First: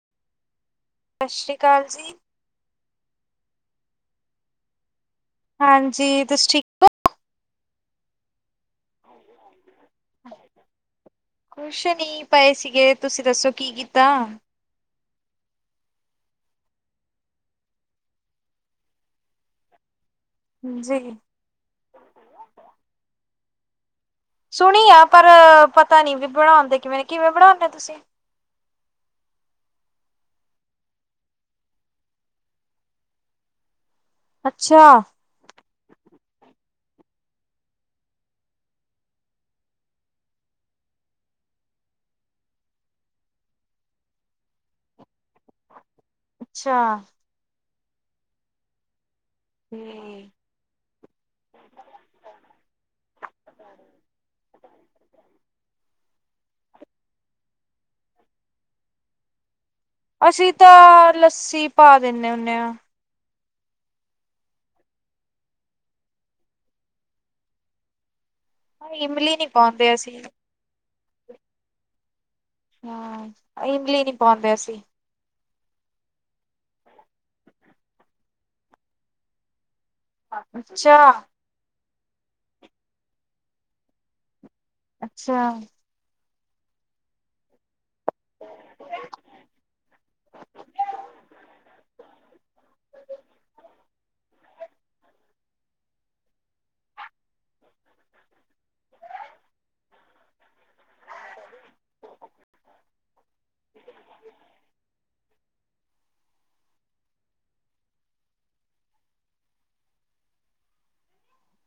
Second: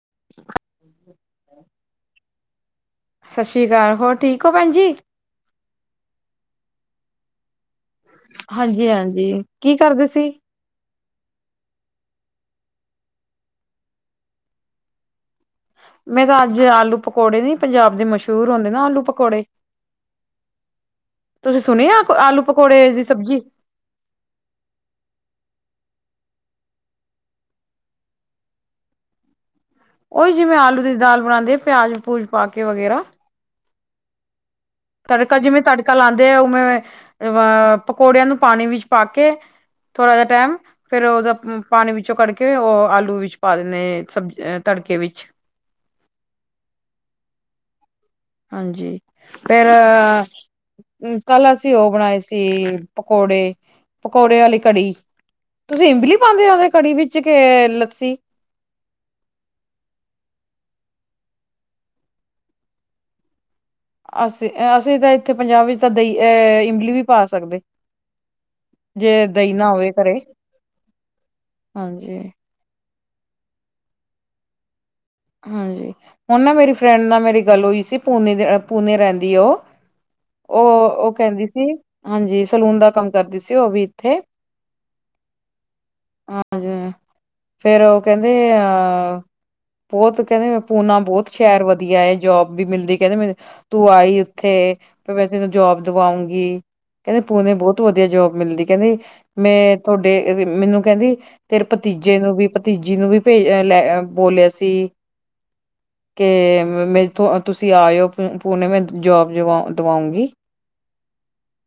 [unintelligible] ਸਤਿ ਸ੍ਰੀ ਅਕਾਲ ਜੀ। ਸਤਿ ਸ਼੍ਰੀ ਅਕਾਲ। ਹੋਰ ਠੀਕ ਹੋ ਭੈਣ ਜੀ। ਹਾਂਜੀ। ਤੁਸੀ ਠੀਕ ਹੋ। ਹਾਂਜੀ, ਹਾਂਜੀ। ਕੀ ਕਰਦੇ ਸੀ। ਕੁਛ ਨੀ ਪਏ ਸੀਗੇ ਤੁਸੀਂ ਦੱਸੋ ਕੀ ਕੀਤਾ ਮੇ ਤਾਂ ਅੱਜ ਆਲੂ ਪਕੌੜੇ ਨੀ ਪੰਜਾਬ ਦੇ ਮਸ਼ਹੂਰ ਹੁੰਦੇ ਨਾ ਆਲੂ ਪਕੌੜੇ ਜੀ। ਤੁਸੀਂ ਸੁਣ ਆ ਆਲੂ ਪਕੌੜੇ ਦੀ ਸਬਜ਼ੀ। ਸੁਣੀ ਆ ਪਰ ਪਤਾ ਨੀ ਵੀ ਬਣਾਉਦੇ ਕਿਵੇਂ ਨੇ ਕਿਵੇਂ ਬਣਾਉਂਦੇ ਤੁਸੀਂ [unintelligible] ਉਓਹੀ ਜਿਵੇਂ ਆਲੂ ਦੀ ਦਾਲ ਬਣਾਉਂਦੇ ਪਿਆਜ ਪੂਜ ਪਾ ਕੇ ਵਗੈਰਾ ਅੱਛਾ। ਤੜਕਾ ਜਿਵੇਂ ਤੜਕਾ ਲਾਂਦੇ ਆਲ ਉਵੇਂ ਅਹ ਪਕੌੜਿਆਂ ਨੂੰ ਪਾਣੀ ਵਿੱਚ ਪਾ ਕੇ ਥੋੜਾ ਜਹਾ ਟਾਈਮ ਫੇਰ ਉਹਦਾ ਪਾਣੀ ਵਿੱਚੋਂ ਕੱਢਕੇ ਉਹ ਆਲੂ ਵਿੱਚ ਪਾ ਦਿੰਦੇ ਸਬਜੀ ਤ ਕਰਕੇ ਵਿੱਚ ਅੱਛਾ। ਹਾਂਜੀ ਫੇਰ ਤੇ ਕੱਲ ਅਸੀਂ ਉਹ ਬਣਾਏ ਸੀ ਪਕੌੜੇ ਪਕੌੜੇ ਵਾਲੀ ਕੜੀ ਤੁਸੀਂ ਇਮਲੀ ਪਾਉਂਦੇ ਹੋ ਉਹਦੇ ਕੜੀ ਵਿੱਚ ਕੇ ਲੱਸੀ ਅਸੀਂ ਤਾਂ ਲੱਸੀ ਪਾ ਦਿੰਦੇ ਹੁੰਦੇ ਹਾਂ ਅਸੀਂ ਅਸੀਂ ਤਾਂ ਇੱਥੇ ਪੰਜਾਬ ਵਿੱਚ ਤਾਂ ਦਈ ਅਹ ਇਮਲੀ ਵੀ ਪਾ ਸਕਦੇ ਜੇ ਇਮਲੀ ਨੀ ਦਈ ਨਾ ਹੋਵੇ ਪਾਉਂਦੇ ਅਸੀਂ, ਘਰੇ ਹਾਜੀ। ਹਾਂ ਇਮਲੀ ਨੀ ਪਾਉਂਦੇ ਸੀਂ ਹਾਂਜੀ ਹੁਣ ਨਾ ਮੇਰੀ ਫਰੈਂਡ ਨਾਲ ਮੇਰੀ ਗੱਲ ਔਈ ਸੀ। ਪੂਨੇ ਦੇ ਪੂਨੇ ਰੇਂਦੀ ਐ ਓ। ਓ ਅੱਛਾ, ਓ ਕੇੈਦੀ ਸੀ। ਹਾਂਜੀ ਸਲੂਨ ਦਾ ਕੰਮ ਕਰਦੀ ਸੀ ਓ ਵੀ ਇੱਥੇ। ਅੱਛਾ ਹਾਂਜੀ ਫੇਰ ਓ ਕੇਂਦੇ ਆਹ ਬੋਤ ਕੇਂਦੇ ਮ ਪੂਨਾ ਬੋਤ ਸ਼ੈਰ ਵਧੀਆ ਏ। ਜੋਬ ਵੀ ਮਿਲਦੀ ਕੇਂਦੇ ਮੈ ਤੇ ਤੂੰ ਆਈ ਉੱਥੇ। ਫੇਰ ਮੈਂ ਤੈਨੂੰ ਜੋਬ ਦਵਾਉਂਗੀ। ਕੇਂਦੇ ਪੂਨੇ ਬੋਤ ਵਧੀਆ ਜੋਬ ਮਿਲਦੀ। ਕੇਂਦੀ ਮੈਂ ਥੋਡੇ ਮੈਨੂੰ ਕਹਿੰਦੀ ਤੇਰੇ ਭਤ ਭਤੀਜੇ ਨੂੰ ਵੀ, ਭਤੀਜੀ ਨੂੰ ਵੀ ਭੇ ਲੈ ਬੋਲਿਆ ਸੀ। [inaudible] ਕੇ ਮੇਥੋਂ ਤੁਸੀਂ ਆਇਓ ਪੂ ਪੂਣੇੇ ਮੈਂ ਜੋਬ ਜਵਾ ਦਵਾਉਂਗੀ। [inaudible]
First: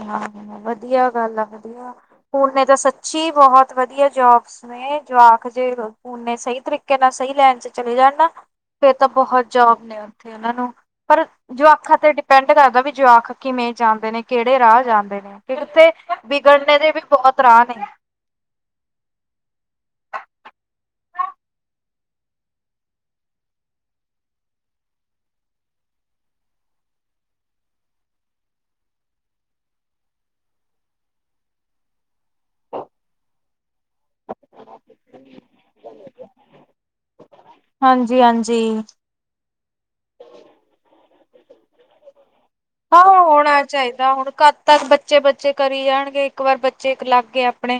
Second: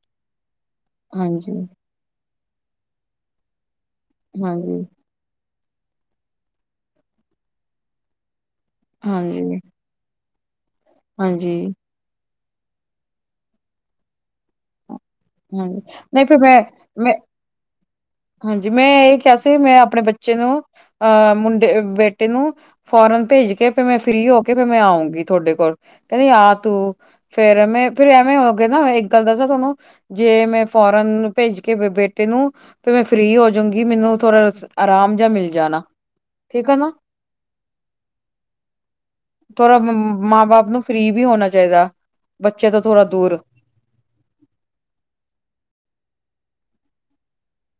ਅੱਛਾ ਵਧੀਆ ਗੱਲ ਆ ਹਾਂਜੀ ਵਧੀਆ। ਪੂਣੇ ਤੇ ਸੱਚੀ ਬਹੁਤ ਵਧੀਆ ਜੋਬਸ ਹਾਂਜੀ ਨੇ ਜਵਾਕ ਜੇ ਪੂਨੇ ਸਈ ਤਰੀਕੇ ਨਾਲ ਸਈ ਲੈਣ ਚ ਚਲੇ ਜਾਣ ਣਾ। ਫੇਰ ਤਾਂ ਬਹੁਤ ਹਾਂਜੀ ਜੋਬ ਨੇ ਓਥੇ ਉਨਾਂ ਨੂੰ ਪਰ ਹਾਂਜੀ ਜੋਆਖਾਂ ਤੇ ਡੀ ਪੈਂਡ ਕਰਦਾ ਵੀ ਜਵਾਕ ਕਿਵੇਂ ਜਾਂਦੇ ਨੇ ਕੇੜੇ ਰਾਹ ਜਾਂਦੇ ਨੇ। ਤੇ ਹਾਂਜੀ ਓਥੇ ਨਹੀਂ ਫਿਰ ਮੈਂ ਵਿਗੜਨੇ ਦੇ ਵੀ ਮੈਂ ਬਹੁਤ ਰਾਅ ਨੇ। ਹਾਂਜੀ ਮੈਂ ਏ ਕਿਹਾ ਸੀ ਮੈਂ ਆਪਣੇ ਬੱਚੇ ਨੂ ਅਹ ਮੁੰਡੇ ਬੇਟੇ ਨੂੰ ਫੋਰਨ ਭੇਜ ਕੇ ਤੇ ਮੈਂ ਫ੍ਰੀ ਹੋ ਕੇ ਮੈਂ ਆਊਂਗੀ ਤੁਆਡੇ ਕੋਲ। ਕੇਂਦੀ ਆ ਤੂੰ। ਫੇਰ ਮੈਂ ਫੇਰ ਐਵੇਂ ਹੋਗੇ ਨਾ ਇੱਕ ਗੱਲ ਦੱਸਾਂ ਤੁਆਨੂੰ ਜੇ ਮੈਂ ਫੋਨ ਕਰਨ ਨੂੰ ਭੇਜ ਕੇ ਬੇਟੇ ਨੂੰ ਤੇ ਮੈਂ ਫ੍ਰੀ ਹੋ ਜਊਂਗੀ ਮੈਨੂੰ ਥੋਰਾ ਆਰਾਮ ਜਿਆ ਮਿਲ ਜਾਣਾ। ਠੀਕ ਆ ਨਾ। ਹਾਂਜੀ [unintelligible] ਥੋਰਾ ਮਾਂ ਬਾਪ ਨੂੰ ਫ੍ਰੀ ਵੀ ਹੋਣਾ ਚਾਈਦਾ। ਹਾਂ ਹੋਣਾ ਚਾਈਦਾ। ਹੁਣ ਕਦ ਤੱਕ ਬੱਚੇ-ਬੱਚੇ ਕਰੀ ਜਾਣਗੇ। ਇੱਕ ਵਾਰ ਬੱਚੇਕ ਲਗ ਗੇ ਆਪਣੇ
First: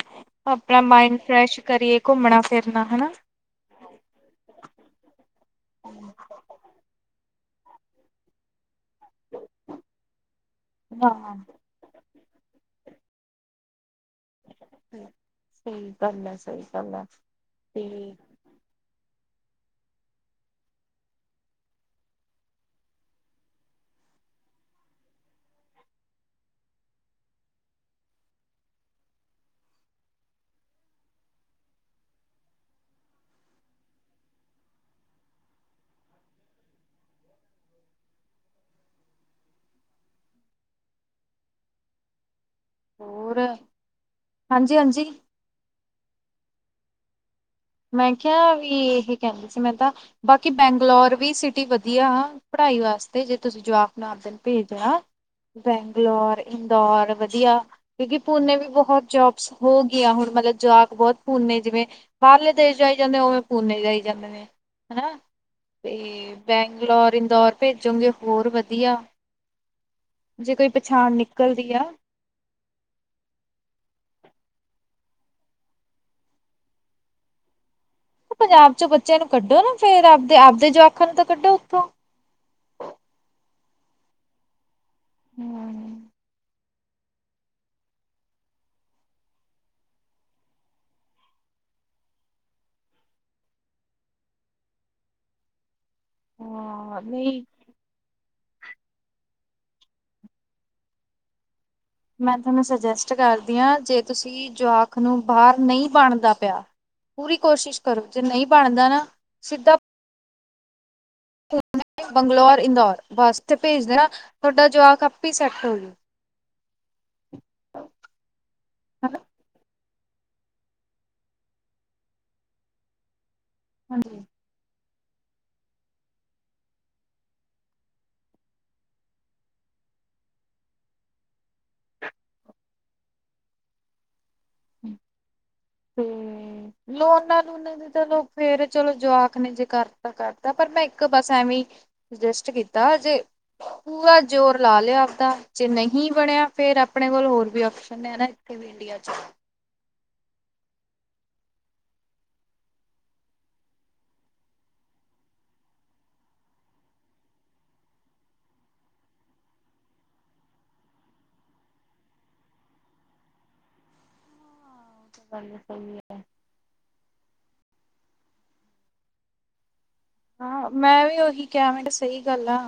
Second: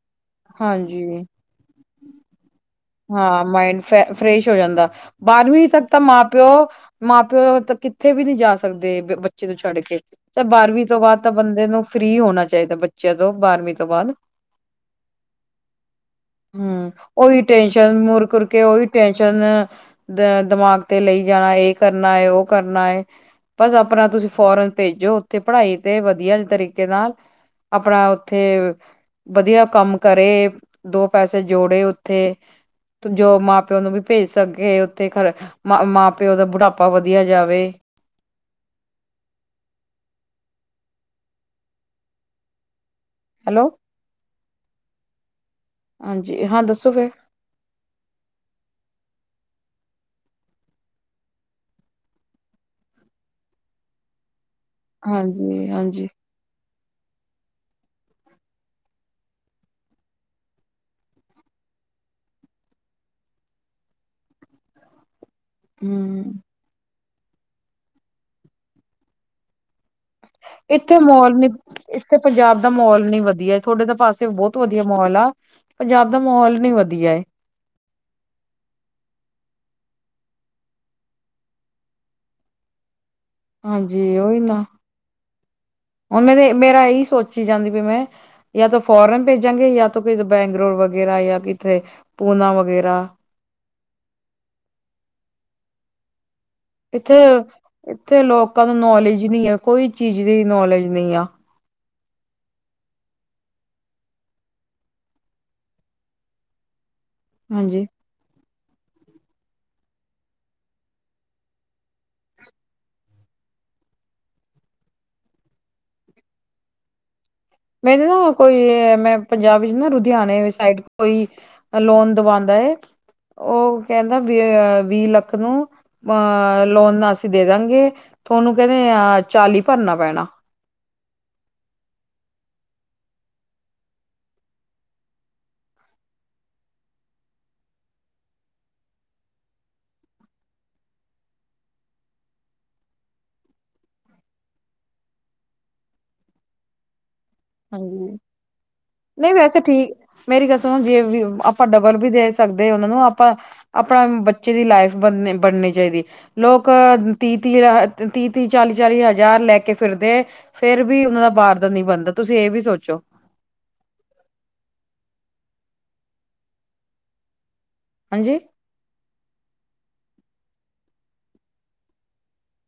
ਆਪਣਾ ਹਾਂਜੀ ਮਾਇੰਡ ਫਰੈਸ਼ ਕਰੀਏ ਘੁੰਮਣਾ- ਫਿਰਨਾ ਹਨਾ। ਹਾਂ ਮਾਇੰਡ ਫ ਫਰੈਸ਼ ਹੋ ਜਾਂਦਾ ਬਾਰਵੀਂ ਤੱਕ ਤਾਂ ਮਾਂ ਪਿਓ -ਮਾਂ ਪ- ਉਦ ਤੱਕ ਕਿੱਥੇ ਵੀ ਨੀ ਜਾ ਸਕਦੇ ਸਕਦੇ ਬੱਚੇ ਨੂੰ ਛੱਡ ਕੇ ਤੇ ਬਾਰਵੀਂ ਤੋਂ ਬਾਅਦ ਤਾਂ ਹਾਂ ਬੰਦੇ ਨੂੰ ਫ੍ਰੀ ਹੋਣਾ ਚਾਈਦਾ ਬਚ ਜਦੋਂ ਬਾਰਵੀਂ ਤੋਂ ਬਾਦ। ਸਈ ਗੱਲ ਐ। ਸਈ ਗੱਲ ਐ। ਚਲ ਮੂਰ ਕਰਕੇ ਓਈ ਪੇ- ਟੈਸ਼ਨ ਦਿਮਾਗ ਤੇ ਲਈ ਜਾਣਾ ਏ ਕਰਨਾ, ਏ ਓ ਕਰਨਾ ਏ। ਬਸ ਆਪਣਾ ਤੁਸੀਂ ਫੋਰਨ ਭੇਜੋ, ਉੱਥੇ ਪੜ੍ਹਾਈ ਤੇ ਵਧੀਆ ਜੇ ਤਰੀਕੇ ਨਾਲ- ਆਪਣਾ ਓਥੇ ਵਧੀਆ ਕੰਮ ਕਰੇ ਦੋ ਪੈਸੇ ਜੋੜੇ ਓ- ਉਥੇ ਜੋ ਮਾਂ ਪਿਓ ਨੂੰ ਵੀ ਭੇਜ ਸਕੇ ਓਥੇ ਖਰ ਮਾਂ ਪਿਓ ਦਾ ਬੁਢਾਪਾ ਵਧੀਆ ਜਾਵੇ। ਹੋਰ ਹੈਲੋ ਹਾਂਜੀ ਹਾਂਜੀ ਹਾਂਜੀ ਹਾਂ ਦੱਸੋ ਫੇਰ। ਮੈਂ ਕਿਆ ਵੀ ਇਹ ਕੇਂਦੀ ਸੀ ਮੈਂ ਤਾਂ, ਬਾਕੀ ਬੈਂਗਲੌਰ ਵੀ ਸਿਟੀ ਵਧੀਆ ਪੜ ਪੜਾਈ ਵਾਸਤੇ ਜੇ ਤੁਸੀਂ ਜਵਾਕ ਨੂੰ ਆਵਦੇ ਨੂੰ ਭੇਜਣਾ। ਹਾਂਜੀ ਹਾਂਜੀ ਬੈਂਗਲੋੌਰ- ਹੋਰ ਵਧੀਆ। ਕਿਉਂਕਿ ਪੂਨੇ ਵੀ ਬਹੁਤ ਜੋਬਸ ਹੋ ਗੀਆਂ ਹੁਣ ਮਲਬ ਜਵਾਕ ਬਹੁਤ ਪੂਨੇ ਚ ਵੇ ਬਾਰਲੇ ਦੇਸ਼ ਜਾਈ ਜਾਂਦੇ ਨੇ ਉਵੇਂ ਪੂਨੇ ਜਾਈ ਜਾਂਦੇ ਨੇ ਹਨਾ ਹਮ ਤੇ ਬੈਂਗਲੋਰ ਇੰਦੌਰ ਭੇਜੋਗੇ ਹੋਰ ਵਧੀਆ। ਜੇ ਕੋਈ ਏਥੇ ਪਛਾਣ ਮਾਹੌਲ ਨੀ ਨਿਕਲਦੀ ਆ ਏਥੇ ਪੰਜਾਬ ਦਾ ਮੌਲ ਨੀ ਵਧੀਆ ਥੋਡੇ ਤਾਂ ਪਾਸੇ ਬਹੁਤ- ਵਧੀਆ ਮੌਲ ਆ ਪੰਜਾਬ ਦਾ ਮਾਹੌਲ ਨੀ ਵਧੀਆ ਏ। ਪੰਜਾਬ ਚ ਬੱਚਿਆਂ ਨੂੰ ਕੱਢੋ ਨਾ ਫੇਰ ਆਵਦੇ ਆਵਦੇ ਜਵਾਕਾਂ ਨੂੰ ਤਾਂ ਕੱਢੋ ਉੱਥੋਂ। ਹਾਂਜੀ ਉਹੀ ਨਾ ਹੂੰ। ਹੁਣ ਮੇ ਮੇਰਾ ਇਹੀ ਸੋਚੀ ਜਾਂਦੀ ਵੀ ਮੈਂ ਯਾ ਤਾਂ ਫੋਰਨ ਭੇਜਾਂਗੇ ਜਾਂ ਤ ਬੈਂਗਲੋਰ ਵਗੈਰਾ ਯਾ ਕਿਥੇ ਪੂਨਾ ਵਗੈਰਾ ਹਾਂ ਇੱਥੇ ਨਹੀਂ -ਇੱਥੇ ਲੋਕ ਨੂੰ ਨੌਲੇਜ ਨਹੀਂ ਆ ਕੋਈ ਚੀਜ਼ ਦੀ ਨੌਲੇਜ ਨਹੀਂ ਆ ਮੈਂ ਤੁਹਾਨੂੰ ਸੁਜੈਸਟ ਕਰਦੀ ਹਾਂ ਜੇ ਤੁਸੀਂ ਜੋਵਾਕ ਨੂੰ ਬਾਹਰ ਨਹੀਂ ਬਣਦਾ ਪਿਆ ਪੂਰੀ ਕੋਸ਼ਿਸ਼ ਹਾਂਜੀ ਕਰੋ ਜੇ ਨਹੀਂ ਬਣਦਾ ਨਾ ਸਿੱਧਾ ਬੰਗਲੌਰ ਇੰਦੌਰ ਵਾਸਤੇ ਭੇਜਦੇਨਾ ਤੁਹਾਡਾ ਜਵਾਕ ਆਪੇ ਸੈੱਟਲ ਹੋ ਜੂ ਮੇਰੇ ਨਾ ਕੋਈ ਮੈਂ ਹਨਾ। ਪੰਜਾਬ ਵਿੱਚ ਨਾ ਰੁ ਲੁਧਿਆਣਾ ਸਾਈਡ ਕੋਈ ਲੋਨ ਦਵਾਉਦਾ ਹੈ ਉਹ ਕਹਿੰਦਾ ਹਾਂਜੀ। ਵੀ ਵੀਹ ਲੱਖ ਨੂੰ ਅਹ ਲੋਨ ਅਸੀਂ ਦੇ ਦਵਾਂਗੇ ਤੁਹਾਨੂੰ ਕਹਿੰਦੇ ਆ ਚਾਲੀ ਭਰਨਾ ਪੈਣਾ ਤੇਐ ਲੋਨਾ ਲੂਨਾਂ ਦੀ ਤਾਂ ਲੋਕ ਫੇਰ ਚਲੋ ਜਵਾਕ ਨੇ ਜੇ ਕਰਤਾ -ਕਰਤਾ ਪਰ ਮੈਂ ਇੱਕ ਬਸ ਐਵੇਂ ਕਿ ਸੁਜੈਸਟ ਕੀਤਾ ਜੇ ਪੂਰਾ ਜ਼ੋਰ ਲਾ ਲਿਆ ਆਪਦਾ ਜੇ ਨਹੀਂ ਬਣਿਆ ਫੇਿਰ ਆਪਣੇ ਕੋਲ ਹੋਰ ਵੀ ਆਪਸ਼ਨ ਨੇ ਹਾਂਜੀ ਨਾ ਇੱਥੇ ਵੀ ਇੰਡੀਆ ਵਿਚੱ ਨਹੀਂ ਵੈਸੇ ਠੀਕ ਮੇਰੀ ਗਲ ਸੁਣੋ ਜੇ ਵੀ ਆਪਾਂ ਡਬਲ ਵੀ ਦੇ ਸਕਦੇ ਉਹਨਾਂ ਨੂੰ ਆਪਾਂ ਆਪਣਾ ਬੱਚੇ ਦੀ ਲਾਈਫ ਬਣਨੀ ਚਾਹੀਦੀ ਲੋਕ ਤੀਹ -ਤੀਹ -ਤੀਹ- ਤੀਹ ਚਾਲੀ ਚਾਲੀ ਹਜ਼ਾਰ ਲੈ ਕੇ ਫਿਰਦੇ ਹੈ ਫੇਿਰ ਵੀ ਉਹਨਾਂ ਦਾ ਬਾਹਰ ਦਾ ਨੀ ਬਣਦਾ ਤੁਸੀਂ ਇਹ ਵੀ ਸੋਚੋ ਗੱਲ ਸਹੀ ਹੈ ਹਾਂਜੀ ਹਾਂ ਮੈਂ ਵੀ ਉਹੀ ਕਿਹਾ ਮੈਂ ਕੀ ਸਹੀ ਗੱਲ ਆ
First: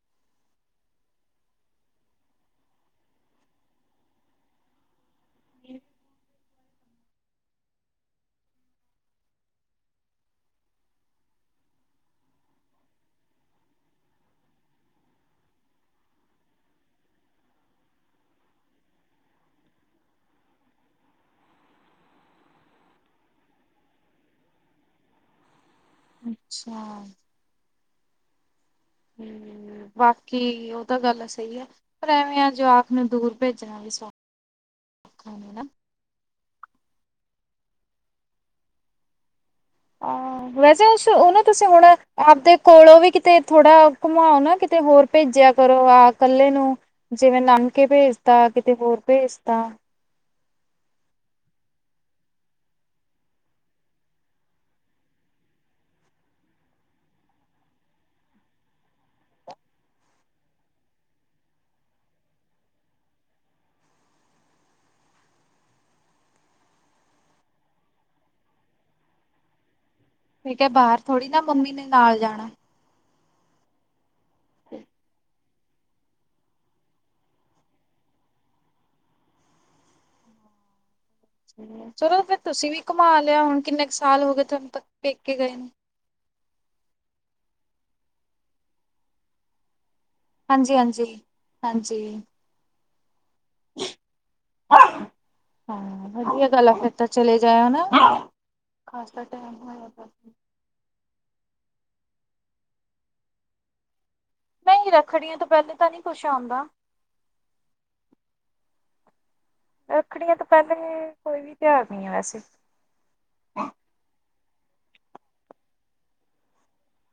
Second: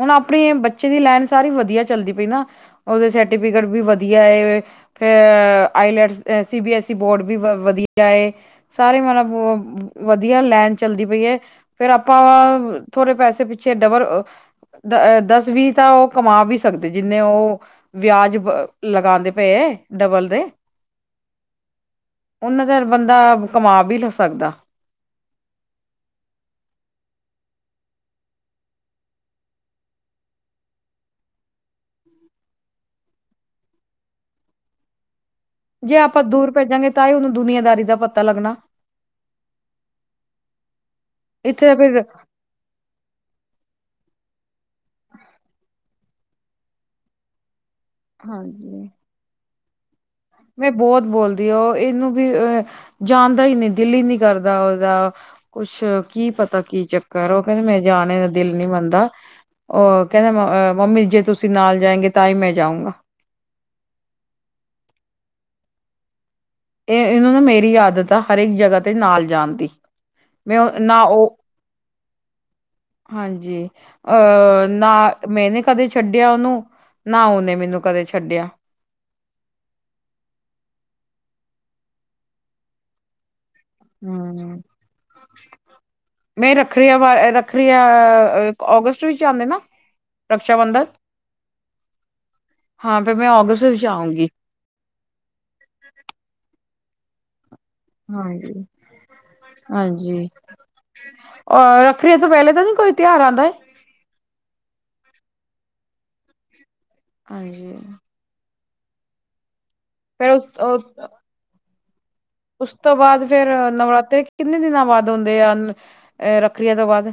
ਹੁਣ ਆਪਣੇ ਬੱਚੇ ਦੀ ਲਾਈਨ ਸਾਰੀ ਵਧੀਆ ਚੱਲਦੀ ਪਈ ਨਾ ਉਹਦੇ ਸਰਟੀਫਿਕੇਟ ਵੀ ਵਧੀਆ ਫੇ IELTS test C B S E board ਵੀ ਵ ਵਧੀਆ ਸਾਰੇ ਮਤਲਬ ਵਧੀਆ ਲੈਨ ਚੱਲਦੀ ਪਈ ਹੈ। ਫ਼ਿਰ ਆਪਾਂ ਥੋੜ੍ਹੇ ਪੈਸੇ ਪਿੱਛੇ ਡਬਲ ਦਸ ਵੀਹ ਤਾਂ ਉਹ ਕਮਾ ਵੀ ਸਕਦੇ ਜਿੰਨੇ ਉਹ ਵਿਆਜ ਲਗਾਉਂਦੇ ਪਏ ਹੈ। ਡਬਲ ਦੇ [inaudible] ਉਹਨਾਂ ਚਿਰ ਬੰਦਾ ਕਮਾ ਵੀ ਲੱਗ ਸਕਦਾ। ਅੱਛਾ ਹਮ [inaudible] ਬਾਕੀ ਉਹ ਤਾਂ ਗੱਲ ਸਹੀ ਹੈ ਪਰ ਐਵੇਂ ਆ ਜਵਾਕ ਨੂੰ ਦੂਰ ਭੇਜਣਾ ਵੀ ਸੌਖਾ [inaudible] ਜੇ ਆਪਾਂ ਦੂਰ ਭੇਜਾਂਗੇ ਤਾਂ ਹੀ ਉਹਨੂੰ ਦੁਨੀਆਦਾਰੀ ਦਾ ਪਤਾ ਲੱਗਣਾ। ਹਾਂ ਵੈਸੇ ਉਹ ਨਾ ਤੁਸੀਂ ਇੱਥੇ ਹੁਣ ਫਿਰ ਆਪਦੇ ਕੋਲੋਂ ਵੀ ਕਿਤੇ ਥੋੜਾ। ਆਓ ਨਾ ਕਿਤੇ ਹੋਰ ਭੇਜਿਆ ਕਰੋ ਆਹ ਇਕੱਲੇ ਨੂੰ ਜਿਵੇਂ ਨਾਨ ਕੇ ਭੇਜਤਾ ਕਿਤੇ ਹਾਂਜੀ ਹੋਰ ਭੇਜ ਤ ਮੈਂ ਬਹੁਤ ਬੋਲਦੀ ਹ ਉਹ ਇਹਨੂੰ ਵੀ ਜਾਣਦਾ ਹੀ ਨਹੀਂ ਦਿਲ ਹੀ ਨਹੀਂ ਕਰਦਾ ਦਾ ਕੁਛ ਕੀ ਪਤਾ ਕੀ ਚੱਕਰ ਉਹ ਕਹਿੰਦੇ ਮੈਂ ਜਾਣ ਦਾ ਦਿਲ ਨਹੀਂ ਮੰਨਦਾ। ਉਹ ਕਹਿੰਦੇ ਮੰਮੀ ਜੇ ਤੁਸੀਂ ਨਾਲ ਜਾਏਗੇ ਤਾਂ ਹੀ ਮੈਂ ਜਾਊਗਾ। [inaudible] ਇਹ ਇਹਨਾਂ ਨੂੰ ਮੇਰੀ ਆਦਤ ਆ ਹਰੇਕ ਜਗ੍ਹਾ ਤੇ ਨਾਲ ਜਾਣ ਦੀ। ਮੈਂ ਠੀਕ ਹੈ ਉਹ- ਬਾਹਰ ਥੋੜੀ ਉਹ ਨਾ ਮੰਮੀ ਨੇ ਨਾਲ ਜਾਣਾ। ਹਾਂਜੀ ਅਹ ਨਾ ਮੈਂਨੇ [inaudible] ਕਦੇ ਛੱਡਿਆ ਉਹਨੂੰ ਨਾ ਉਹਨੇ ਮੈਨੂੰ ਕਦੇ ਛੱਡਿਆ। ਚਲੋ ਫਿਰ ਤੁਸੀਂ ਵੀ ਘੁਮਾ ਲਿਆ ਹੁਣ। ਕਿੰਨੇ ਕੁ ਸਾਲ ਹੋ ਗਏ ਹਮ ਤੁਹਾਨੂੰ ਪ ਪੇਕੇ ਗਏ ਨੂੰ? ਮੈਂ ਰੱਖ ਰ ਹ ਵ [inaudible] ਕ੍ਰਿਆ ਉਹ ਅਗਸਤ ਵਿੱਚ ਆਉਂਦੇ ਨਾ। ਰਕਸ਼ਾ ਹਾਂਜੀ ਬੰਧਨ -ਹਾਂਜੀ -ਹਾਂਜੀ ਹਾਂ ਫਿਰ ਮੈਂ ਅਗਸਤ ਵਿੱਚ ਆਊਂਗੀ। ਹਾਂ ਵਧੀਆ ਗੱਲ ਆ ਫਿਰ ਤਾਂ ਚਲੇ ਜਾਇਓ ਨਾ। ਹਾਂਜੀ ਖਾਸਾ ਟਾਈਮ ਹੋਇਆ ਪਿਆ ਹਾਂਜੀ। ਸੀ। ਅਹ ਰੱਖੜੀਆਂ ਤੋਂ ਪਹਿਲੇ ਤਾਂ ਨਹੀਂ ਕੋਈ ਤਿਉਹਾਰ ਆਉਂਦਾ ਹੈ। ਨਹੀਂ ਰੱਖੜੀਆਂ ਤੇ ਪਹਿਲੇ ਤਾਂ ਨਹੀਂ ਕੁਛ ਆਉਂਦਾ ਹੈ। ਹਾਂਜੀ। ਫੇਰ ਰੱਖੜੀਆਂ ਤੋਂ ਉਸ ਪਹਿਲੇ ਕੋਈ ਵੀ ਨਹੀਂ। ਤਿਉਹਾਰ ਹੈ ਵੈਸੇ। ਉਸ ਤੋਂ ਬਾਅਦ ਫੇਰ ਨਵਰਾਤਰੀ। ਕਿੰਨੇ ਦਿਨਾਂ ਬਾਅਦ ਆਉਦੇ ਆ ਅ ਰੱਖੜੀਆਂ ਤੋਂ ਬਾਅਦ।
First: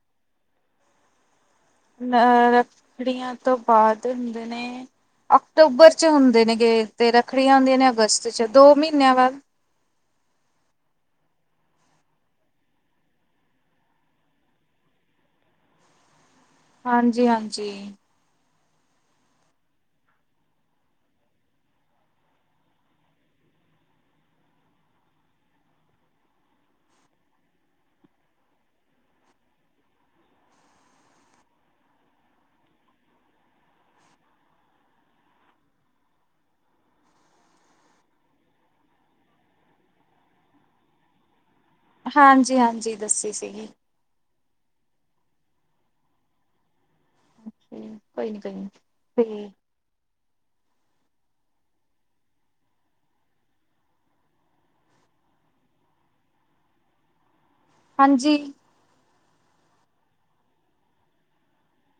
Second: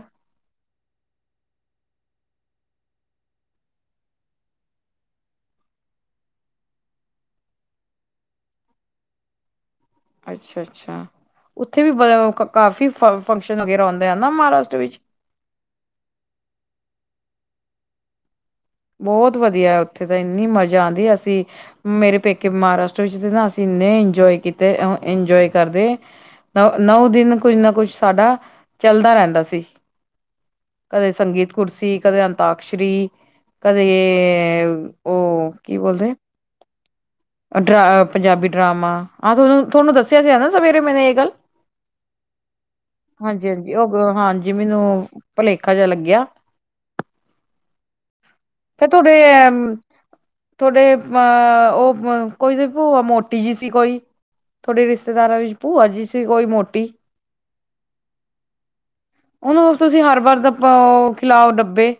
ਅਹ ਰੱਖੜੀਆਂ ਤੋਂ ਬਾਅਦ ਹੁੰਦੇ ਨੇ? ਅਕਤੂਬਰ ਚ ਹੁੰਦੇ ਨੇ ਗਏ। ਤੇ ਰੱਖੜੀਆਂ ਹੁੰਦੀਆਂ ਨੇ ਅਗਸਤ 'ਚ ਦੋ ਮਹੀਨਿਆਂ ਬਾਅਦ। ਅੱਛਾ ਅੱਛਾ। ਉੱਥੇ ਵੀ ਕਾਫੀ ਫੰਕਸ਼ਨ ਵਗੈਰਾ ਹੁੰਦੇ ਆ ਨਾ ਮਹਾਰਾਸ਼ਟਰ ਵਿੱਚ। ਹਾਂਜੀ ਹਾਂਜੀ। ਬਹੁਤ ਵਧੀਆ ਉੱਥੇ ਤਾਂ ਇੰਨੀ ਮਜ਼ਾ ਆਉਂਦੀ ਹੈ। ਅਸੀਂ ਮੇਰੇ ਪੇਕੇ ਮਹਾਰਾਸ਼ਟਰ ਵਿੱਚ ਤੇ ਨਾ ਅਸੀਂ। ਇੰਨੇ ਇੰਜੋਏ ਕੀਤੇ ਹੁਣ ਇੰਜੋਏ ਕਰ ਰਹੇ ਹਾਂ। ਨ ਨੌ ਦਿਨ ਕੁੱਝ ਨਾ ਕੁਝ ਸਾਡਾ ਚੱਲਦਾ ਰਹਿੰਦਾ ਸੀ? ਕਦੇ ਸੰਗੀਤ ਕੁਰਸੀ, ਕਦੇ ਅੰਤਾਕਸ਼ਰੀ। ਕਦੇ ਉਹ ਕੀ ਬੋਲਦੇ। ਅਹ ਡਰਾ ਪੰਜਾਬੀ ਡਰਾਮਾ ਆਹ ਤੁਹਾਨੂੰ ਤੁਹਾਨੂੰ ਦੱਸਿਆ ਸੀ। ਨਾ ਸਵੇਰੇ ਮੈ ਇਹ ਗੱਲ। ਹਾਂਜੀ ਹਾਂਜੀ ਦੱਸੀ ਹਾਂਜੀ ਸੀਗੀ। ਹਾਂਜੀ ਉਹ ਹਾਂਜੀ। ਜੀ ਮੈਨੂੰ ਭੁਲੇਖਾ ਜਿਹਾ ਲੱਗਿਆ ਹੈ। ਕੋਈ ਨੀ ਕੋਈ ਨੀ ਫੇਰ ਤੁਹਾਡੇ ਤੇ ਤੁਹਾਡੇ। ਹਾ ਉਹ ਕੋਈ ਭੂਆ ਮੋਟੀ ਜਿਹੀ ਸੀ ਕੋਈ। ਥੋਡੇ ਰਿਸ਼ਤੇਦਾਰਾਂ ਵਿੱਚ ਭੂਆ ਜੀ ਸੀ ਕੋਈ ਮੋਟੀ। ਹਾਂਜੀ। ਉਹਨੂੰ ਤੁਸੀਂ ਹਰ ਵਾਰ ਦਾ ਪਾਓ ਖਿਲਾਓ ਡੱਬੇ।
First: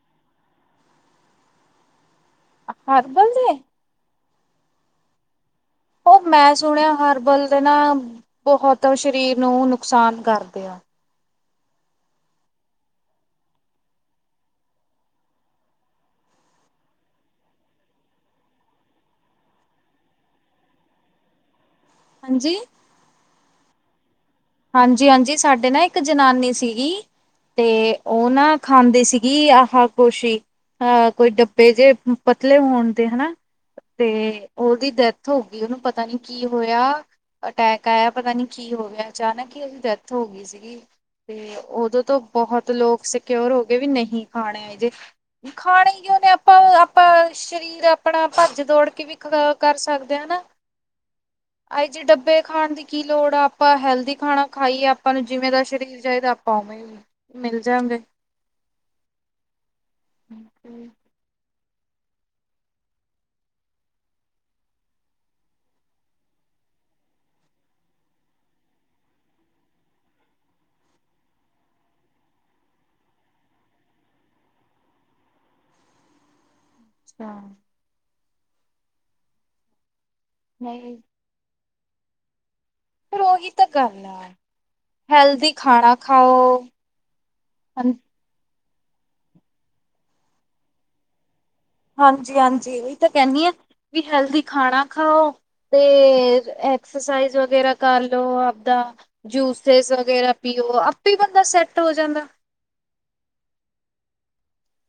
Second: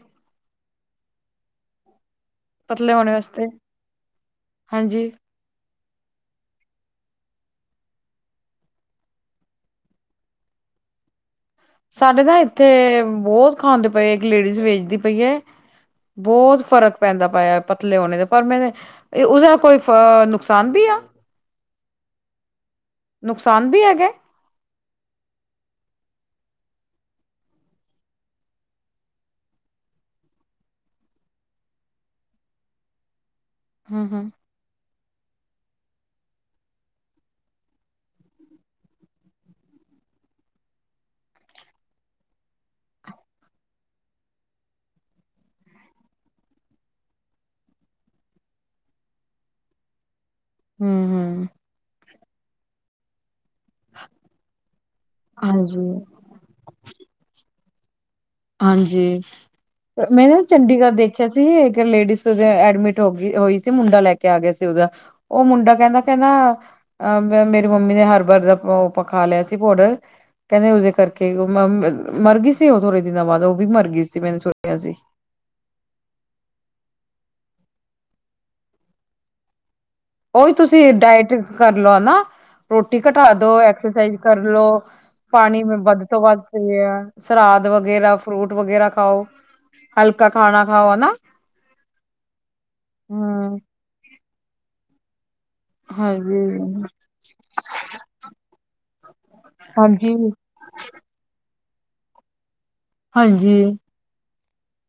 ਪਤਲੇ ਹੋਣੇ ਖਾਂਦਾ ਨੀ ਵਾਸਤੇ ਜੇ। ਹਾਂਜੀ। ਉਹ ਮੈਂ ਸੁਣਿਆ ਹਰਬਲ ਦੇ ਨਾਲ ਬਹੁਤ ਸਰੀਰ ਨੂੰ ਨੁਕਸਾਨ ਕਰਦੇ ਆ। ਸਾਡੇ ਤਾਂ ਇੱਥੇ ਬਹੁਤ ਖਾਂਦੇ ਪਏ ਹੈ, ਇੱਕ ਲੇਡੀਜ਼ ਵੇਚਦੀ ਪਈ ਹੈ। ਬਹੁਤ ਫ਼ਰਕ ਪੈਂਦਾ ਪਾਇਆ ਪਤਲੇ ਹੋਣੇ ਦਾ ਪਰ ਮੈਂ ਉਹਦਾ ਕੋਈ ਅ ਨੁਕਸਾਨ ਵੀ ਆ। ਹਾਂਜੀ। ਨੁਕਸਾਨ ਵੀ ਹੈਗਾ ਹੈ। ਹਾਂਜੀ ਹਾਂਜੀ ਸਾਡੇ ਨਾ ਇੱਕ ਜਨਾਨੀ ਸੀਗੀ। ਤੇ ਉਹ ਨਾ ਖਾਂਦੀ ਸੀਗੀ ਆਹ ਕੁਛ ਹੀ। ਹਾ ਕੋਈ ਡੱਬੇ ਜਿਹੇ ਪਤਲੇ ਹੋਣ ਦੇ ਹਨਾ ਹੂੰ ਤੇ ਹੂੰ ਉਹਦੀ ਡੈਥ ਹੋ ਗਈ। ਵੀ ਉਹਨੂੰ ਪਤਾ ਨੀ ਕੀ ਹੋਇਆ। ਅਟੈਕ ਆਇਆ, ਪਤਾ ਨੀ ਕੀ ਹੋ ਗਿਆ। ਅਚਾਨਕ ਹੀ ਉਹਦੀ ਡੈਥ ਹੋ ਗਈ ਸੀਗੀ। ਤੇ ਉਦੋਂ ਤੋਂ ਬਹੁਤ ਲੋਕ ਸਕਿਓਰ ਹੋ ਗਏ ਵੀ ਨਹੀਂ ਖਾਣੇ ਇਹ ਜੇ ਖਾਣੇ ਹੀ ਕਿਉਂ। ਉਹਨਾਂ ਨੇ ਆਪਾਂ ਨੂੰ ਆਪਾਂ ਸਰੀਰ ਆਪਣਾ ਭੱਜ ਦੌੜ ਕੇ ਵੀ ਖਰਾ ਕਰ ਸਕਦੇ ਹਾਂ ਨਾ। ਹੂੰ ਹੂੰ ਆਏ ਜੀ ਡੱਬੇ ਖਾਣ ਦੀ ਕੀ ਲੋੜ ਆ ਆਪਾਂ। ਹੈਲਥੀ ਖਾਣਾ ਖਾਈਏ। ਆਪਾਂ ਨੂੰ ਜਿਵੇਂ ਦਾ ਹਾਂਜੀ ਸਰੀਰ ਚਾਹੀਦਾ। ਆਪਾਂ ਉਵੇਂ ਵੀ ਮਿਲ ਜਾ ਗੇ। ਹਾਂਜੀ ਮੈਂ ਨਾ ਚੰਡੀਗੜ੍ਹ ਅੱਛਾ ਦੇਖਿਆ ਸੀ ਇਹ ਇੱਕ ਲੇਡੀਜ਼ ਐਡਮਿਟ ਹੋ ਗਈ ਸੀ ਹੋਈ ਸੀ ਮੁੰਡਾ ਲੈਕੇ ਆ ਗਿਆ ਸੀ ਉਹਦਾ ਉਹ ਮੁੰਡਾ ਕਹਿੰਦਾ ਕਹਿੰਦਾ। ਅਹ ਮੇਰੀ ਮੰਮੀ ਨੇ ਹਰਬਰ ਦਾ ਉਹ ਖਾਂ ਲਿਆ ਸੀ ਪਾਊਡਰ। ਕਹਿੰਦੇ ਉਸਦੇ ਕਰਕੇ ਉਹ ਮਰ ਗਈ ਸੀ ਉਹ ਥੋੜੇ। ਦਿਨਾਂ ਬਾਅਦ ਉਹ ਵੀ ਮਰ ਗਈ ਸੀ ਮੈਨੂੰ ਸੁਣਿਆ ਸੀ ਤਾਂ ਉਹੀ ਤੁਸੀਂ ਨਹੀਂ ਡਾਇਟਿੰਗ ਕਰਲਓ ਨਾ। ਰੋਟੀ ਫਿਰ ਘਟਾ ਉਹੀ ਦੋ, ਤਾਂ ਗੱਲ ਐਕਸਰਸਾਈਜ਼ ਆ। ਕਰਲੋ ਹੈਲਦੀ ਪਾਣੀ ਖਾਣਾ ਵੱਧ ਤੋਂ ਖਾਓ ਵੱਧ ਪੀਆ ਸ਼ਲਾਦ ਵਗੈਰਾ ਫਰੂਟ ਵਗੈਰਾ ਖਾਓ ਹਲਕਾ ਖਾਣਾ ਖਾਓ ਹਨਾ ਹਾਂਜੀ, ਹਾਂਜੀ ਉਹੀ ਤਾਂ ਕਹਿੰਦੀ ਆ ਹਮ ਵੀ ਹੈਲਦੀ ਖਾਣਾ ਖਾਓ ਤੇ ਹਾਂਜੀ ਐਕਸਰਸਾਈਜ਼ ਵਗੈਰਾ ਕਰਲੋ ਆਪਦਾ ਜੂਸੀਜ਼ ਹਾਂਜੀ ਵਗੈਰਾ ਪੀ ਪਿਓ ਆਪੇ ਬੰਦਾ ਸੈੱਟ ਹੋ ਜਾਂਦਾ ਹਾਂਜੀ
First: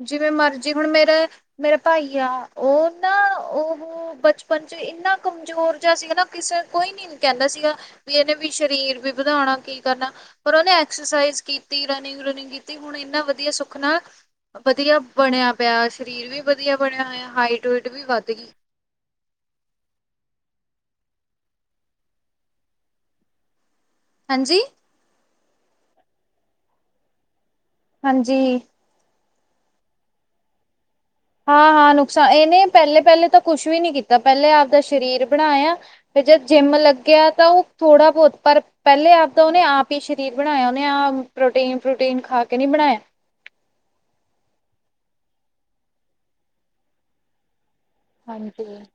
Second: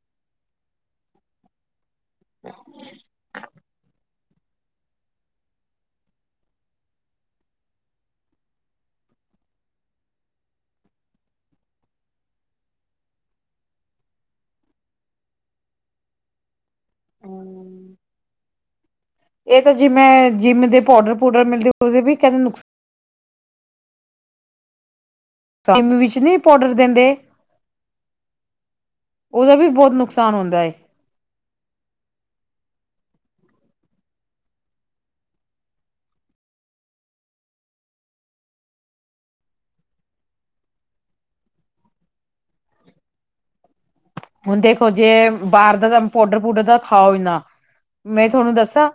ਜਿਵੇਂ ਮਰਜੀ਼ ਹੁਣ ਮੇਰਾ ਮੇਰਾ ਭਾਈ ਆ ਉਹ ਨਾ ਉਹ ਬਚਪਨ ਚ ਇੰਨਾ ਕਮਜ਼ੋਰ ਜਿਹਾ ਸੀਗਾ ਨਾ ਕਿਸੇ ਕੋਈ ਨੀ ਕਹਿੰਦਾ ਸੀਗਾ ਵੀ ਇਹਨੇ ਵੀ ਸਰੀਰ ਵੀ ਵਧਾਉ ਕੀ ਕਰਨਾ ਪਰ ਉਹਨੇ ਐਕਸਰਸਾਈਜ਼ ਕੀਤੀ ਰਨਿੰਗ ਰੂਨਿੰਗ ਕੀਤੀ ਹੁਣ ਇੰਨਾ ਵਧੀਆ ਸੁੱਖ ਨਾਲ ਵਧੀਆ ਬਣਿਆ ਪਿਆ ਸਰੀਰ ਵੀ ਵਧੀਆ ਬਣਿਆ ਹੋਇਆ ਹਾਈਟ ਵੇਟ ਵੀ ਵੱਧ ਗਈ ਇਹ ਤਾਂ ਜਿਵੇਂ ਜਿੰਮ ਦੇ ਪਾਊਡਰ ਪੂਡਰ ਮਿਲਦੇ ਉਹਦੇ ਵੀ ਕਹਿੰਦੇ ਨੁਕਸ ਹਾਂਜੀ ਜਿਮ ਵਿੱਚ ਨਹੀਂ ਪਾੋਡਰ ਦਿੰਦੇ ਹਾਂਜੀ ਉਹਦਾ ਵੀ ਬੋਤ ਨੁਕਸਾਨ ਹੁੰਦਾ ਹੈ ਹਾਂ ਹਾਂ ਨੁਕਸਾਨ ਇਹਨੇ ਪਹਿਲੇ ਪਹਿਲੇ ਤਾਂ ਕੁਛ ਵੀ ਨੀ ਕੀਤਾ ਪਹਿਲੇ ਆਪਦੇ ਸਰੀਰ ਬਣਾਇਆ ਜੇ ਜਿੰਮ ਲੱਗਿਆ ਤਾਂ ਉਹ ਥੋੜਾ ਬੋਤ ਪਰ ਪਹਿਲੇ ਆਪਦਾ ਉਹਨੇ ਆਪ ਹੀ ਸਰੀਰ ਬਣਾਇਆ ਉਹਨੇ ਆਪ ਪ੍ਰੋਟੀਨ ਪ੍ਰੋਟੀਨ ਖਾ ਕੇ ਨੀ ਬਣਾਇਆ ਹੁਣ ਦੇਖੋ ਜੇ ਬਾਹਰ ਦਾ ਤਾਂ ਪੋਡਰ ਪੂਡਰ ਤਾ ਖਾਓ ਇ ਨਾ ਮੈਂ ਤੁਹਾਨੂੰ ਹਾਂਜੀ ਦੱਸਾਂ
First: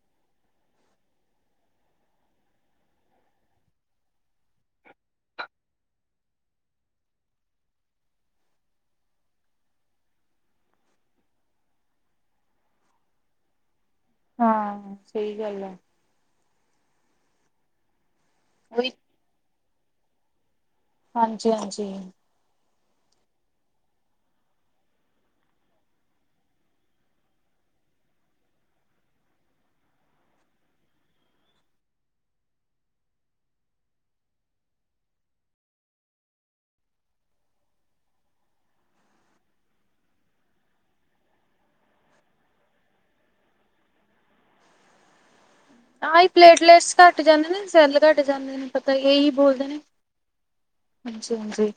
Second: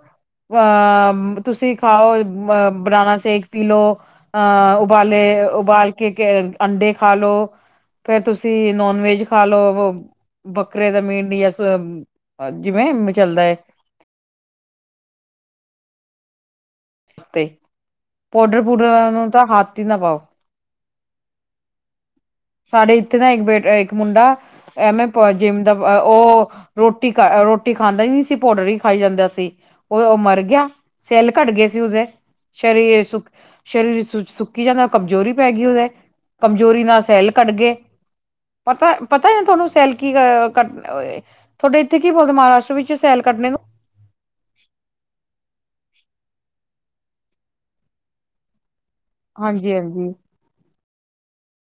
ਅ ਤੁਸੀਂ ਖਾਓ ਅ ਬਣਾਣਾ ਸੇ਼ਕ ਪੀ ਲਓ ਅ ਉਬਾਲੇ ਓਬਾਲ ਕੇ ਅੰਡੇ ਖਾ ਲੋ ਫੇਰ ਤੁਸੀਂ ਨੋਨ ਵੈਜ ਖਾ ਲੋ ਬੱਕਰੇ ਦਾ ਮੀਟ ਯਾ ਸੋਇਆ ਜਿਵੇਂ ਚਲਦਾ ਹੈ ਹਾਂ ਸਹੀ ਗੱਲ ਆ ਪੋਡਰ ਪੂਡਰਾਂ ਨੂੰ ਤਾਂ ਹੱਥ ਹੀ ਨਾ ਪਾਓ ਹਾਂਜੀ, ਹਾਂਜੀ ਸਾਡੇ ਇੱਥੇ ਦਾ ਇੱਕ ਬੇਟ ਇੱਕ ਮੁੰਡਾ ਐਵੇਂ ਜਿਮ ਦਾ ਉਹ ਰੋਟੀ ਰੋਟੀ ਖਾਂਦਾ ਨਹੀਂ ਸੀ ਪੋਡਰ ਹੀ ਖਾਈ ਜਾਂਦਾ ਸੀ ਓਹ, ਓਹ ਮਰ ਗਿਆ ਸੈੱਲ ਘੱਟ ਗਏ ਸੀ ਉਦੇ ਸਰੀਰ ਸੁੱਕ ਸਰੀਰ ਸੁੱਕੀ ਜਾਂਦਾ ਕਮਜ਼ੋਰੀ ਪੈ ਗਈ ਉਹਦੇ ਕਮਜ਼ੋਰੀ ਨਾਲ ਸੈਲ [unintelligible] ਪਤਾ ਪਤਾ ਹੈ ਤੁਹਾਨੂੰ ਸੈਲ ਕੀ ਕੱ ਤੁਹਾਡੇ ਇੱਥੇ ਕੀ ਬੋਲਦੇ ਮਹਾਰਾਸ਼ਟਰ ਵਿੱਚ ਸੈਲ [inaudible] [unintelligible] ਕਰਨੇ ਨੂੰ [inaudible] ਆ ਹੀ ਪਲੇਟਲੇਸ ਘੱਟ ਜਾਂਦੇ ਨੇ ਸੈੱਲ ਘੱਟ ਜਾਂਦੇ ਨੇ ਪਤਾ ਇਹੀ ਬੋਲਦੇ ਹਾਂਜੀ ਨੇ ਹਾਂਜੀ ਹਾਂਜੀ, ਹਾਂਜੀ